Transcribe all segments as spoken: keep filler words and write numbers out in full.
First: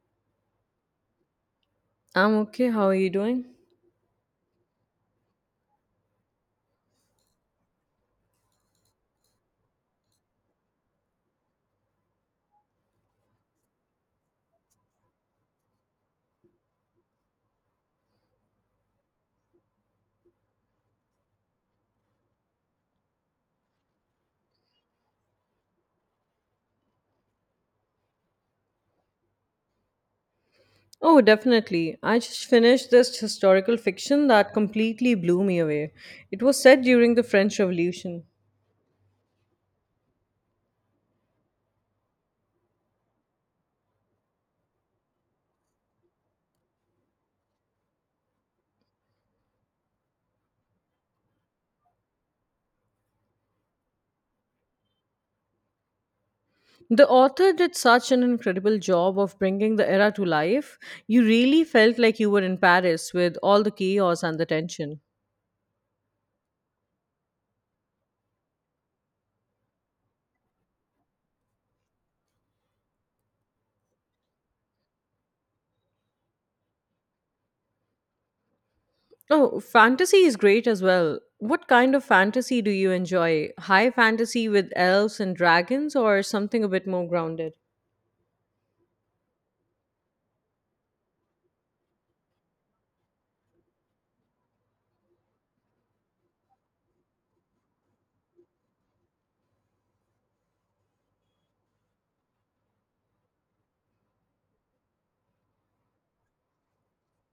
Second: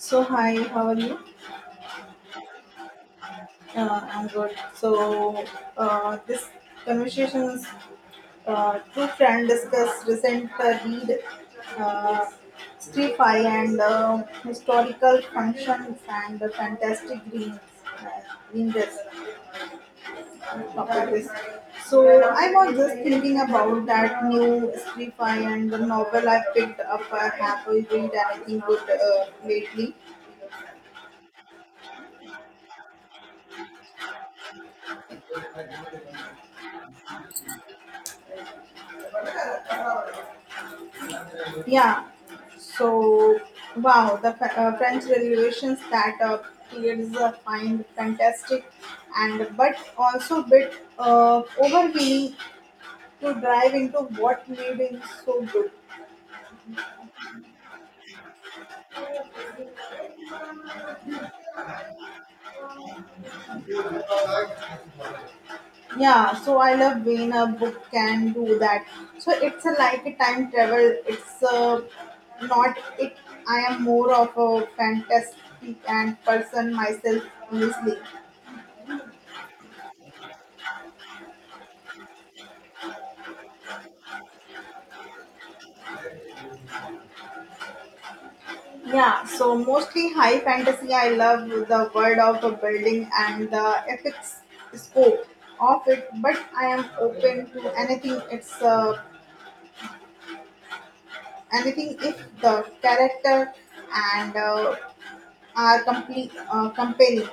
So hi, how are you? I'm okay. How are you doing? Uh, I'm good. So uh, this conversation is uh, two friends discuss recent uh, read, uh, sci-fi and uh, historical functions and the fantastic green uh, green dress topic is. So I was just thinking about that new sci-fi and the novel I picked up. I have read anything good uh, lately. Oh, definitely. I just finished this historical fiction that completely blew me away. It was set during the French Revolution. Yeah. So, wow, the Fr- uh, French Revolutions that uh, period is a find fantastic, and but also bit uh, overwhelming to dive into what made it so good. The author did such an incredible job of bringing the era to life. You really felt like you were in Paris with all the chaos and the tension. Yeah, so I love when a book can do that. So it's a, like a time travel. It's uh, not it. I am more of a fantastic and person myself, honestly. Oh, fantasy is great as well. What kind of fantasy do you enjoy? High fantasy with elves and dragons, or something a bit more grounded? Yeah, so mostly high fantasy. I love the world of the building and the epic scope of it, but I am open to anything. It's uh, anything if the character and uh, are complete uh, compelling.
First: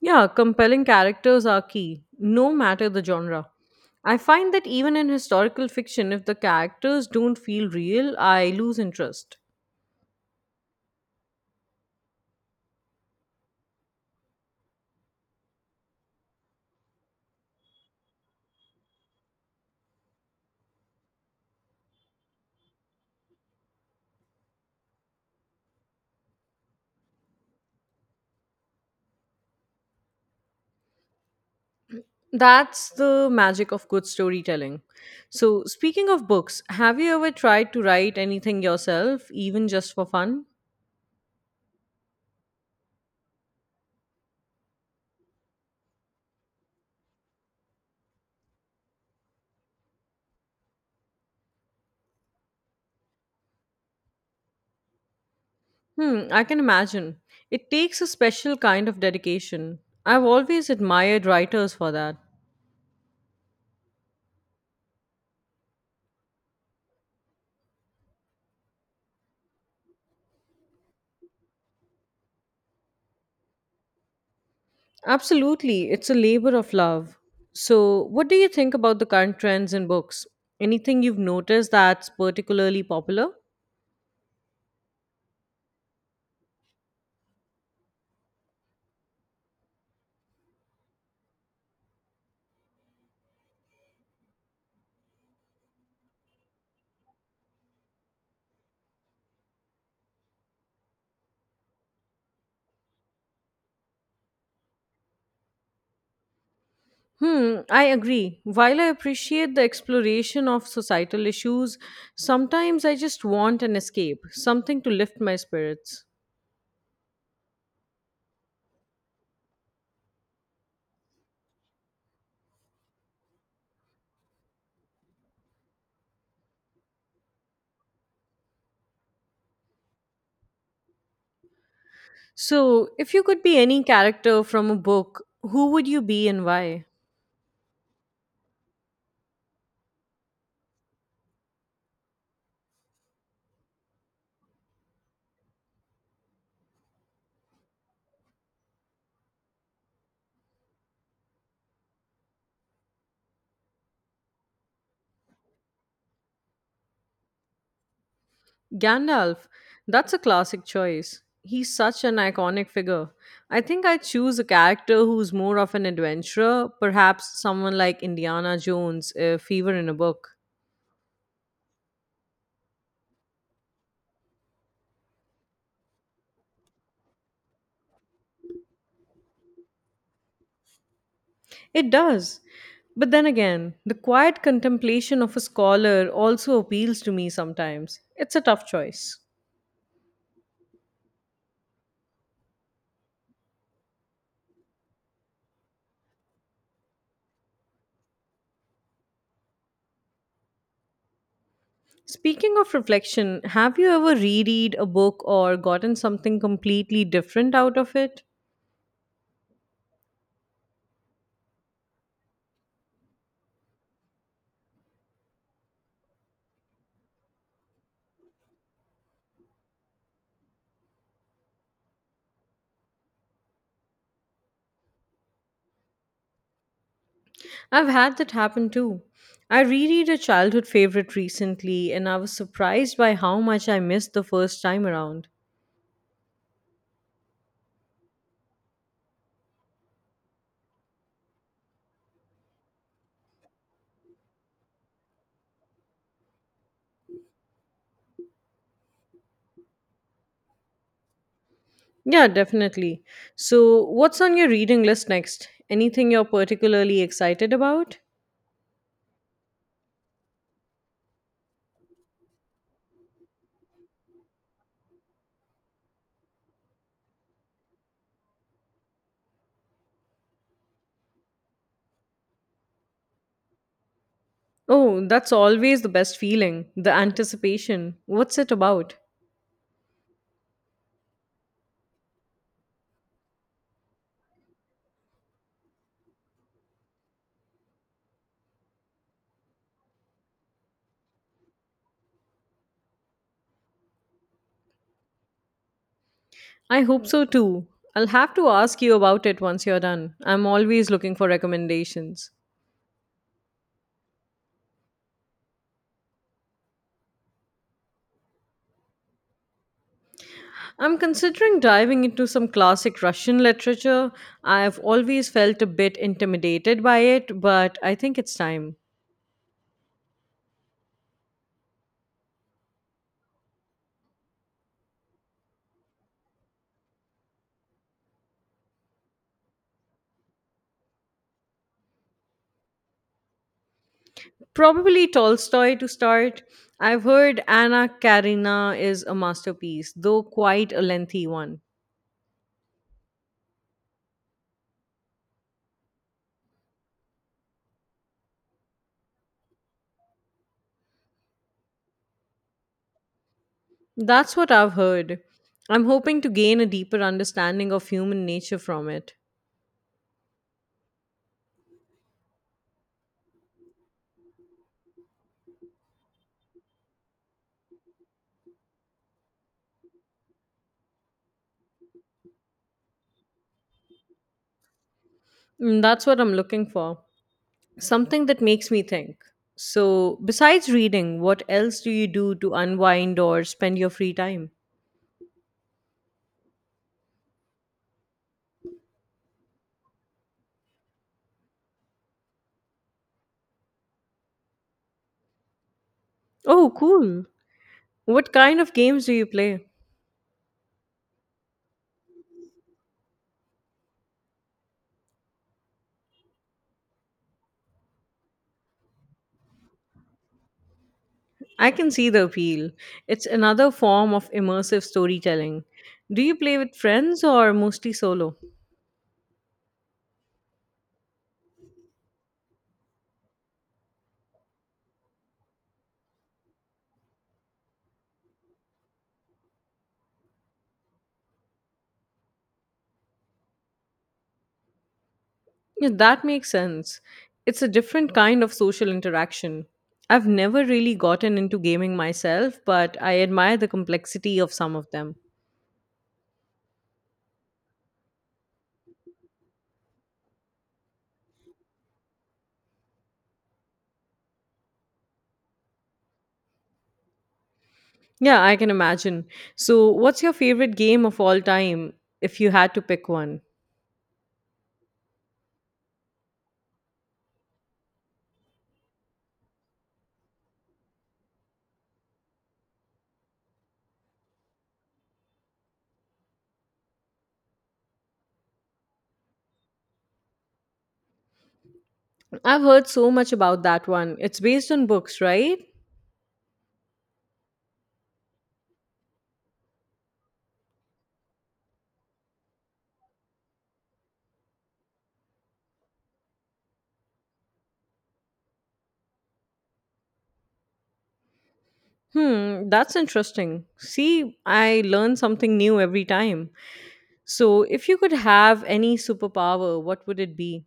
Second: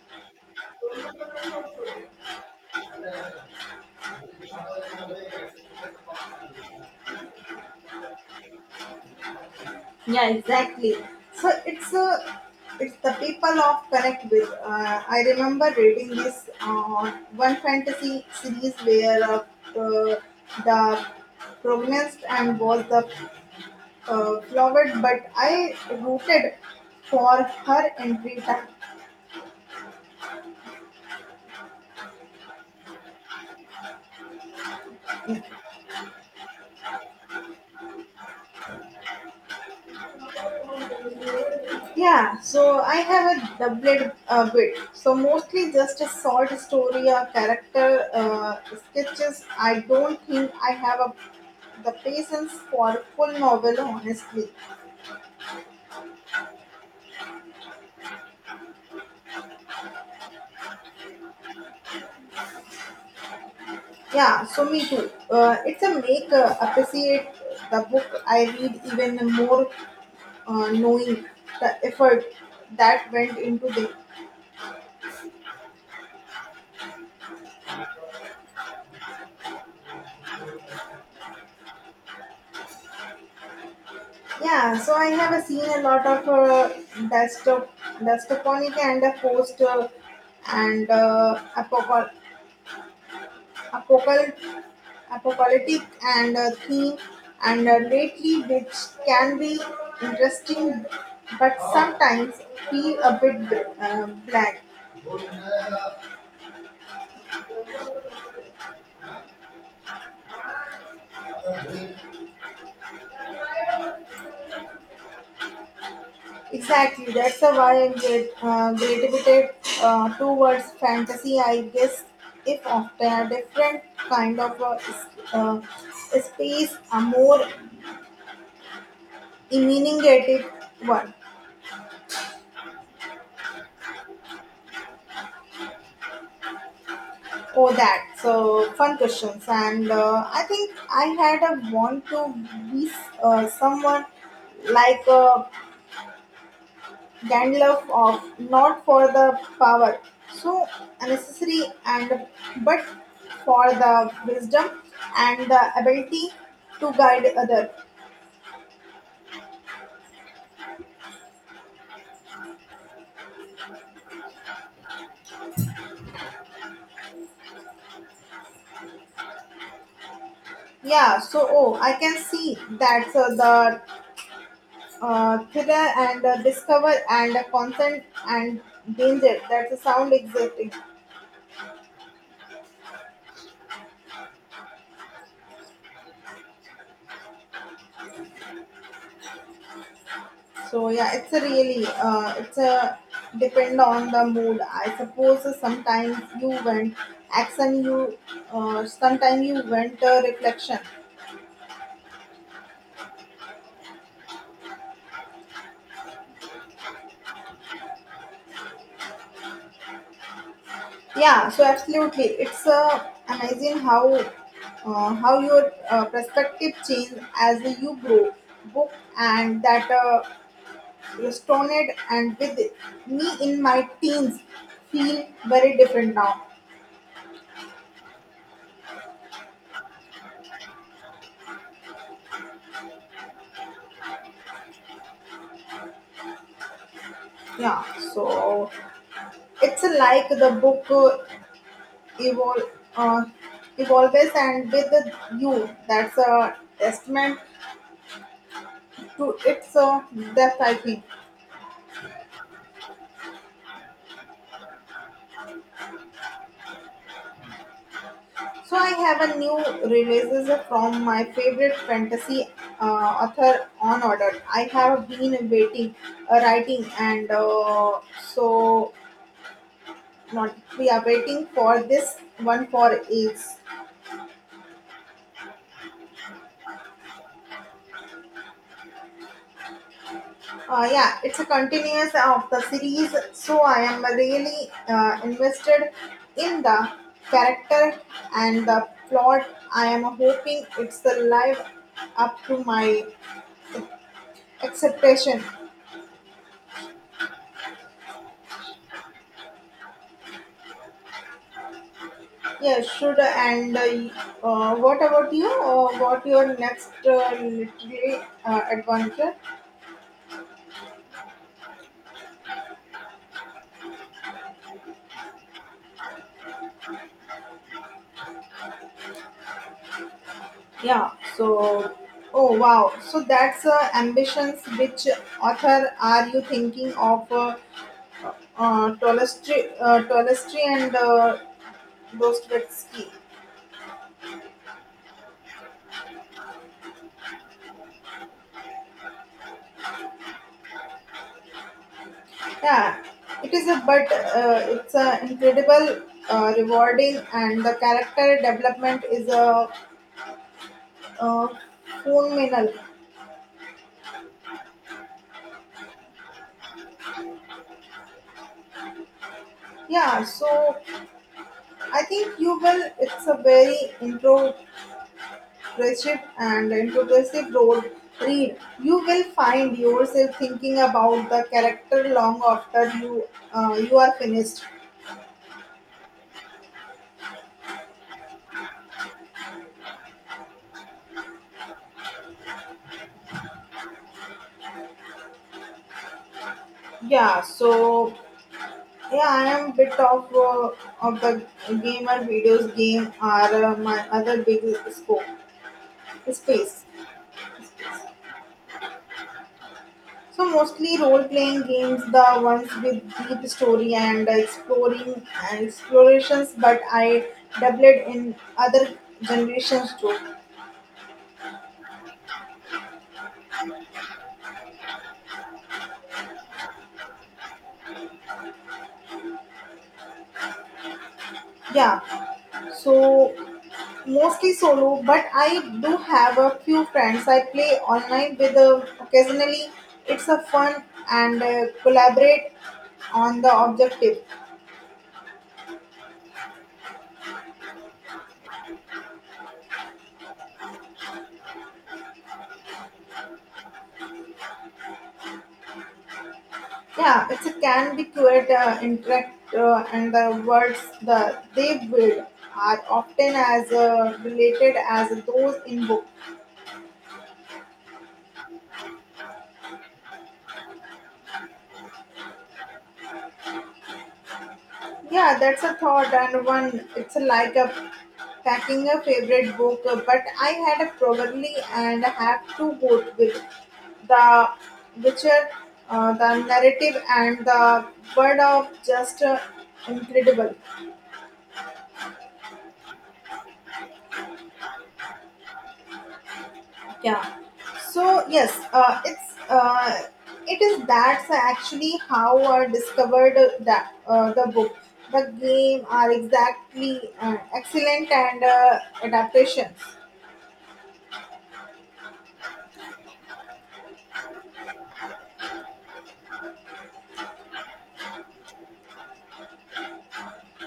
Yeah, compelling characters are key, no matter the genre. I find that even in historical fiction, if the characters don't feel real, I lose interest. Yeah, exactly. So it's a it's the people of connect with. Uh, I remember reading this uh, one fantasy series where uh, uh, the protagonist and was the uh, flowered, but I rooted for her entry time. That's the magic of good storytelling. So, speaking of books, have you ever tried to write anything yourself, even just for fun? Yeah, so I have a doublet a bit. So mostly just a short story or character uh, sketches. I don't think I have a the patience for full novel honestly. Hmm, I can imagine. It takes a special kind of dedication. I've always admired writers for that. Yeah, so me too. Uh, it's a make uh, appreciate the book I read even more, uh, knowing the effort that went into it. Absolutely. It's a labor of love. So, what do you think about the current trends in books? Anything you've noticed that's particularly popular? Yeah, so I have uh, seen a lot of uh, desktop, desktoponic and uh, post uh, and uh, apocal- apocal- apocalyptic and uh, theme and uh, lately, which can be interesting but sometimes feel a bit uh, bland. Hmm, I agree. While I appreciate the exploration of societal issues, sometimes I just want an escape, something to lift my spirits. Exactly, that's a why I'm get, uh, gravitated uh, towards fantasy. I guess if after a different kind of a, s- uh, space, a more imaginative one. So, if you could be any character from a book, who would you be and why? Oh, that so fun questions, and uh, I think I had a want to be uh, someone like a Gandalf of not for the power, so unnecessary, and but for the wisdom and the ability to guide other. Gandalf, that's a classic choice. He's such an iconic figure. I think I'd choose a character who's more of an adventurer, perhaps someone like Indiana Jones if he were in a book. Yeah, so oh, I can see that uh, the uh, thriller and uh, discover and uh, consent and danger. That's a sound existing. It does. But then again, the quiet contemplation of a scholar also appeals to me sometimes. It's a tough choice. So yeah, it's a really uh, it's a depend on the mood. I suppose sometimes you went action, you uh, sometimes you went uh, reflection. Speaking of reflection, have you ever reread a book or gotten something completely different out of it? Yeah, so absolutely, it's uh, amazing how uh, how your uh, perspective change as you grow. Book and that uh, resonated and with me in my teens feel very different now. I've had that happen too. I reread a childhood favorite recently and I was surprised by how much I missed the first time around. Yeah, so it's like the book evolve, uh, evolves and with the you. That's a testament to its uh, depth, I think. Yeah, definitely. So, what's on your reading list next? Anything you're particularly excited about? So I have a new releases from my favorite fantasy uh, author on order. I have been waiting, uh, writing, and uh, so not we are waiting for this one for ages. Oh, that's always the best feeling, the anticipation. What's it about? Uh, yeah, it's a continuous of the series, so I am really uh, invested in the character and the plot. I am hoping it's the live up to my expectation. I hope so too. I'll have to ask you about it once you're done. I'm always looking for recommendations. Yeah, should and uh, uh, what about you? Uh, what your next uh, literary uh, adventure? I'm considering diving into some classic Russian literature. I've always felt a bit intimidated by it, but I think it's time. Yeah, so oh wow, so that's uh, ambitions. Which author are you thinking of? Uh, uh, Tolstoy, uh, Tolstoy and uh, Dostoevsky. Probably Tolstoy to start. I've heard Anna Karina is a masterpiece, though quite a lengthy one. Yeah, it is a but uh, it's a incredible, uh, rewarding, and the character development is a uh, phenomenal. That's what I've heard. I'm hoping to gain a deeper understanding of human nature from it. Yeah, so I think you will. It's a very introspective and introspective road read. You will find yourself thinking about the character long after you uh, you are finished. Mm, that's what I'm looking for. Something that makes me think. So, besides reading, what else do you do to unwind or spend your free time? Yeah, so yeah, I am bit of uh, of the gamer videos game are uh, my other big scope Oh, space. cool. What kind of games do you play? So mostly role playing games, the ones with deep story and exploring and explorations. But I dabbled in other generations too. I can see the appeal. It's another form of immersive storytelling. Do you play with friends or mostly solo? Yeah, so mostly solo, but I do have a few friends. I play online with uh, occasionally. It's a fun and uh, collaborate on the objective. Yeah, that makes sense. It's a different kind of social interaction. I've never really gotten into gaming myself, but I admire the complexity of some of them. Yeah, it's a can be quite uh, interact, uh, and the words that they build are often as uh, related as those in book. Yeah, I can imagine. So, what's your favorite game of all time if you had to pick one? Yeah, that's a thought, and one it's like a packing a favorite book. uh, But I had a probably and have to go with the Witcher. Uh, uh, the narrative and the word of just uh, incredible. I've heard so much about that one. It's based on books, right? Yeah, so yes, uh, it's uh, it is that's actually how I discovered that uh, the book the game are exactly uh, excellent and uh, adaptations. Hmm, that's interesting. See, I learn something new every time. So, if you could have any superpower, what would it be?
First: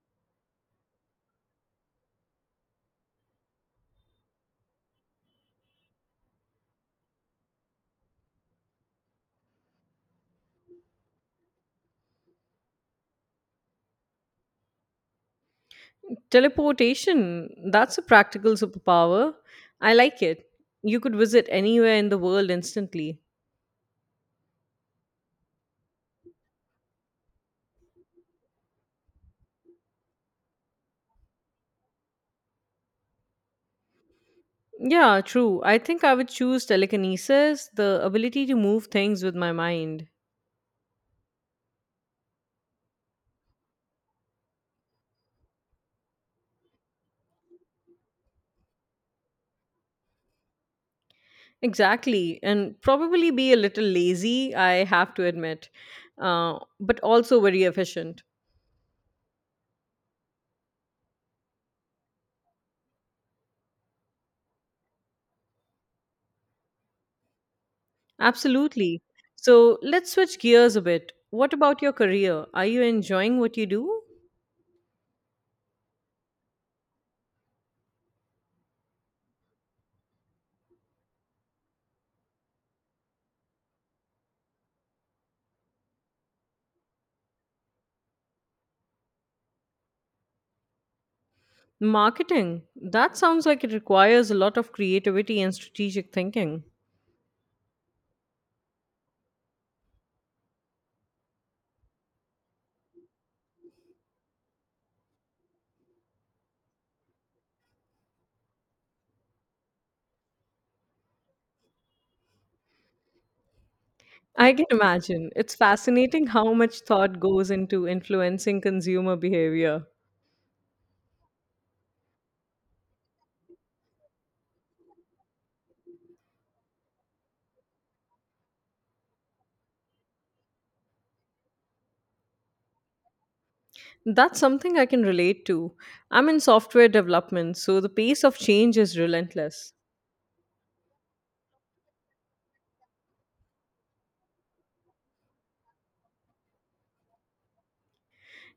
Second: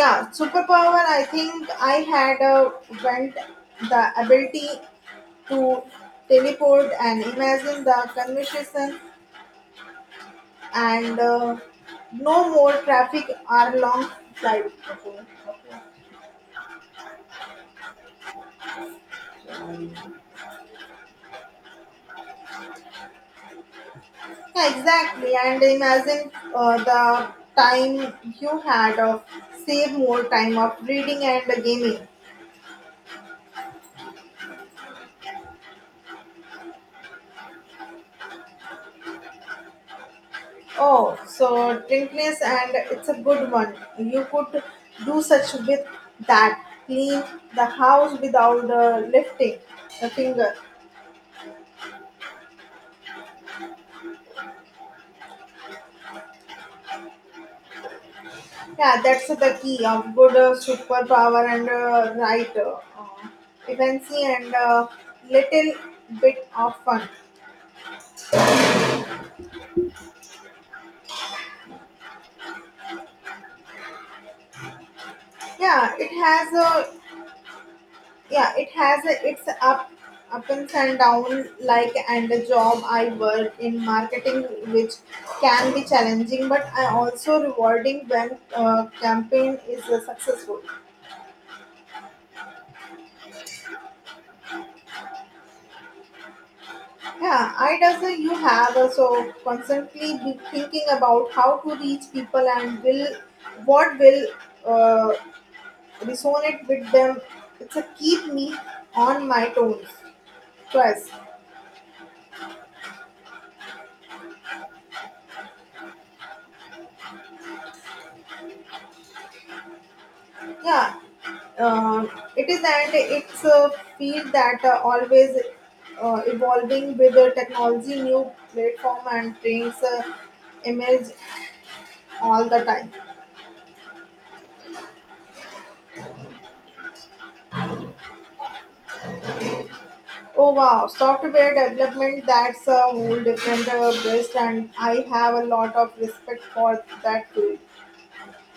Yeah, superpower, I think I had uh, went the ability to teleport and imagine the conversation and uh, no more traffic or long flight, okay. Teleportation. That's a practical superpower. I like it. You could visit anywhere in the world instantly. Yeah, exactly. And imagine uh, the time you had of save more time of reading and gaming. Yeah, true. I think I would choose telekinesis, the ability to move things with my mind. Oh, so drinkless and it's a good one. You could do such with that. Clean the house without uh, lifting a finger. Exactly, and probably be a little lazy, I have to admit, uh, but also very efficient. Yeah, that's the key of good uh, superpower and uh, right uh, uh, efficiency and uh, little bit of fun. Absolutely. So let's switch gears a bit. What about your career? Are you enjoying what you do? Yeah, it has a yeah it has a, its up ups and down like and the job I work in marketing, which can be challenging but I also rewarding when uh, campaign is uh, successful. Marketing. That sounds like it requires a lot of creativity and strategic thinking. Yeah, I does, uh, you have also constantly be thinking about how to reach people and will what will uh, resonate with them. It's a keep me on my toes twice. I can imagine. It's fascinating how much thought goes into influencing consumer behavior. Yeah, uh, it is, that it's a field that uh, always uh, evolving with the technology, new platform and things uh, emerge all the time. That's something I can relate to. I'm in software development, so the pace of change is relentless. Oh wow, software development, that's a whole different uh, beast, and I have a lot of respect for that field.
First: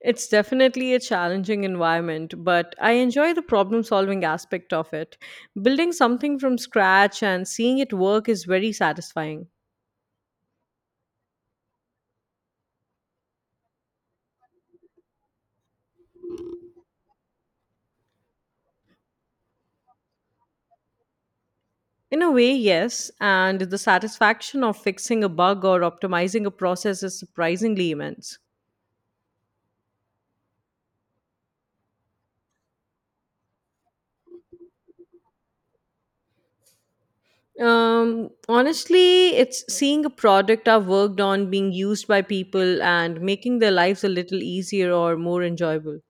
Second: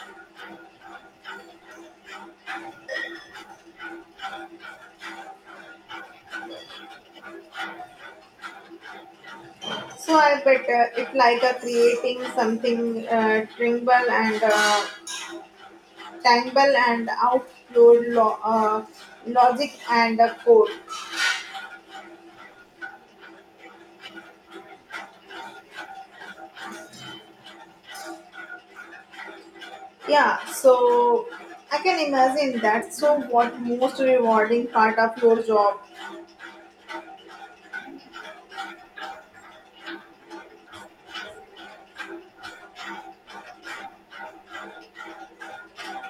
It's definitely a challenging environment, but I enjoy the problem solving aspect of it. Building something from scratch and seeing it work is very satisfying. So I bet uh, it like uh, creating something uh, tangible and uh, tangible and out your lo- uh, logic and uh, code. In a way, yes, and the satisfaction of fixing a bug or optimizing a process is surprisingly immense. Yeah, so I can imagine that. So what most rewarding part of your job? Um, honestly, it's seeing a product I've worked on being used by people and making their lives a little easier or more enjoyable.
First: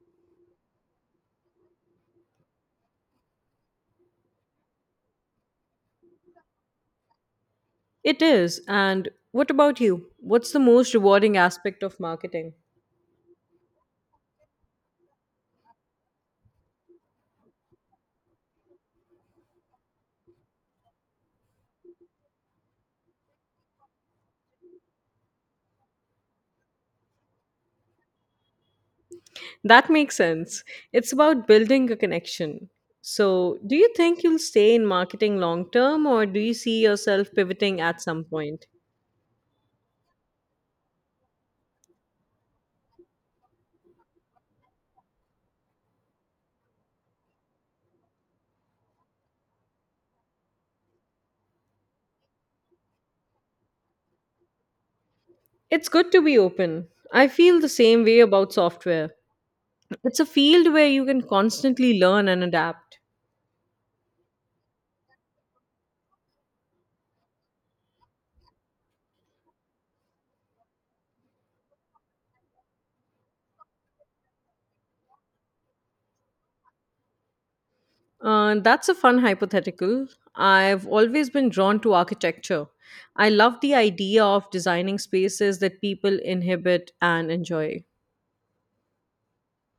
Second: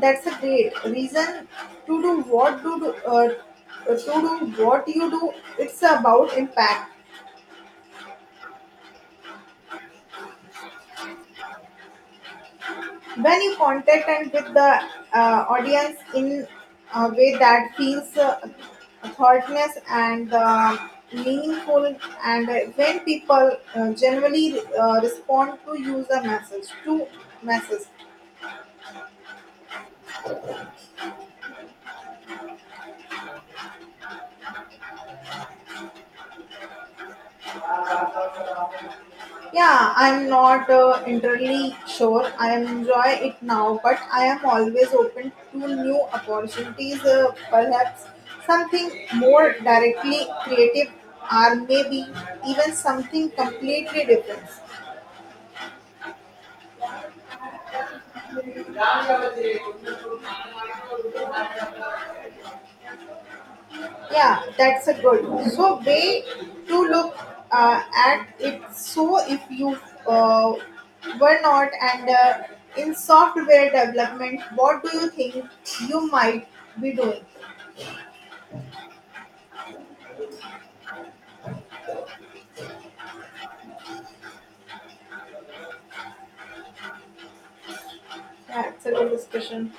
That's a great reason to do what do do, uh, to do what you do. It's about impact. It is, and what about you? What's the most rewarding aspect of marketing? When you contact and with the uh, audience in a way that feels uh, thoughtness and uh, meaningful, and when people uh, generally uh, respond to user message to message. That makes sense. It's about building a connection. So, do you think you'll stay in marketing long term or do you see yourself pivoting at some point? Yeah, I'm not uh, entirely sure I enjoy it now, but I am always open to new opportunities, uh, perhaps something more directly creative, or maybe even something completely different. It's good to be open. I feel the same way about software. It's a field where you can constantly learn and adapt. Yeah, that's a good. So way to look uh, at it. So if you uh, were not and uh, in software development, what do you think you might be doing? Uh, that's a fun hypothetical. I've always been drawn to architecture. I love the idea of designing spaces that people inhabit and enjoy. Excellent discussion.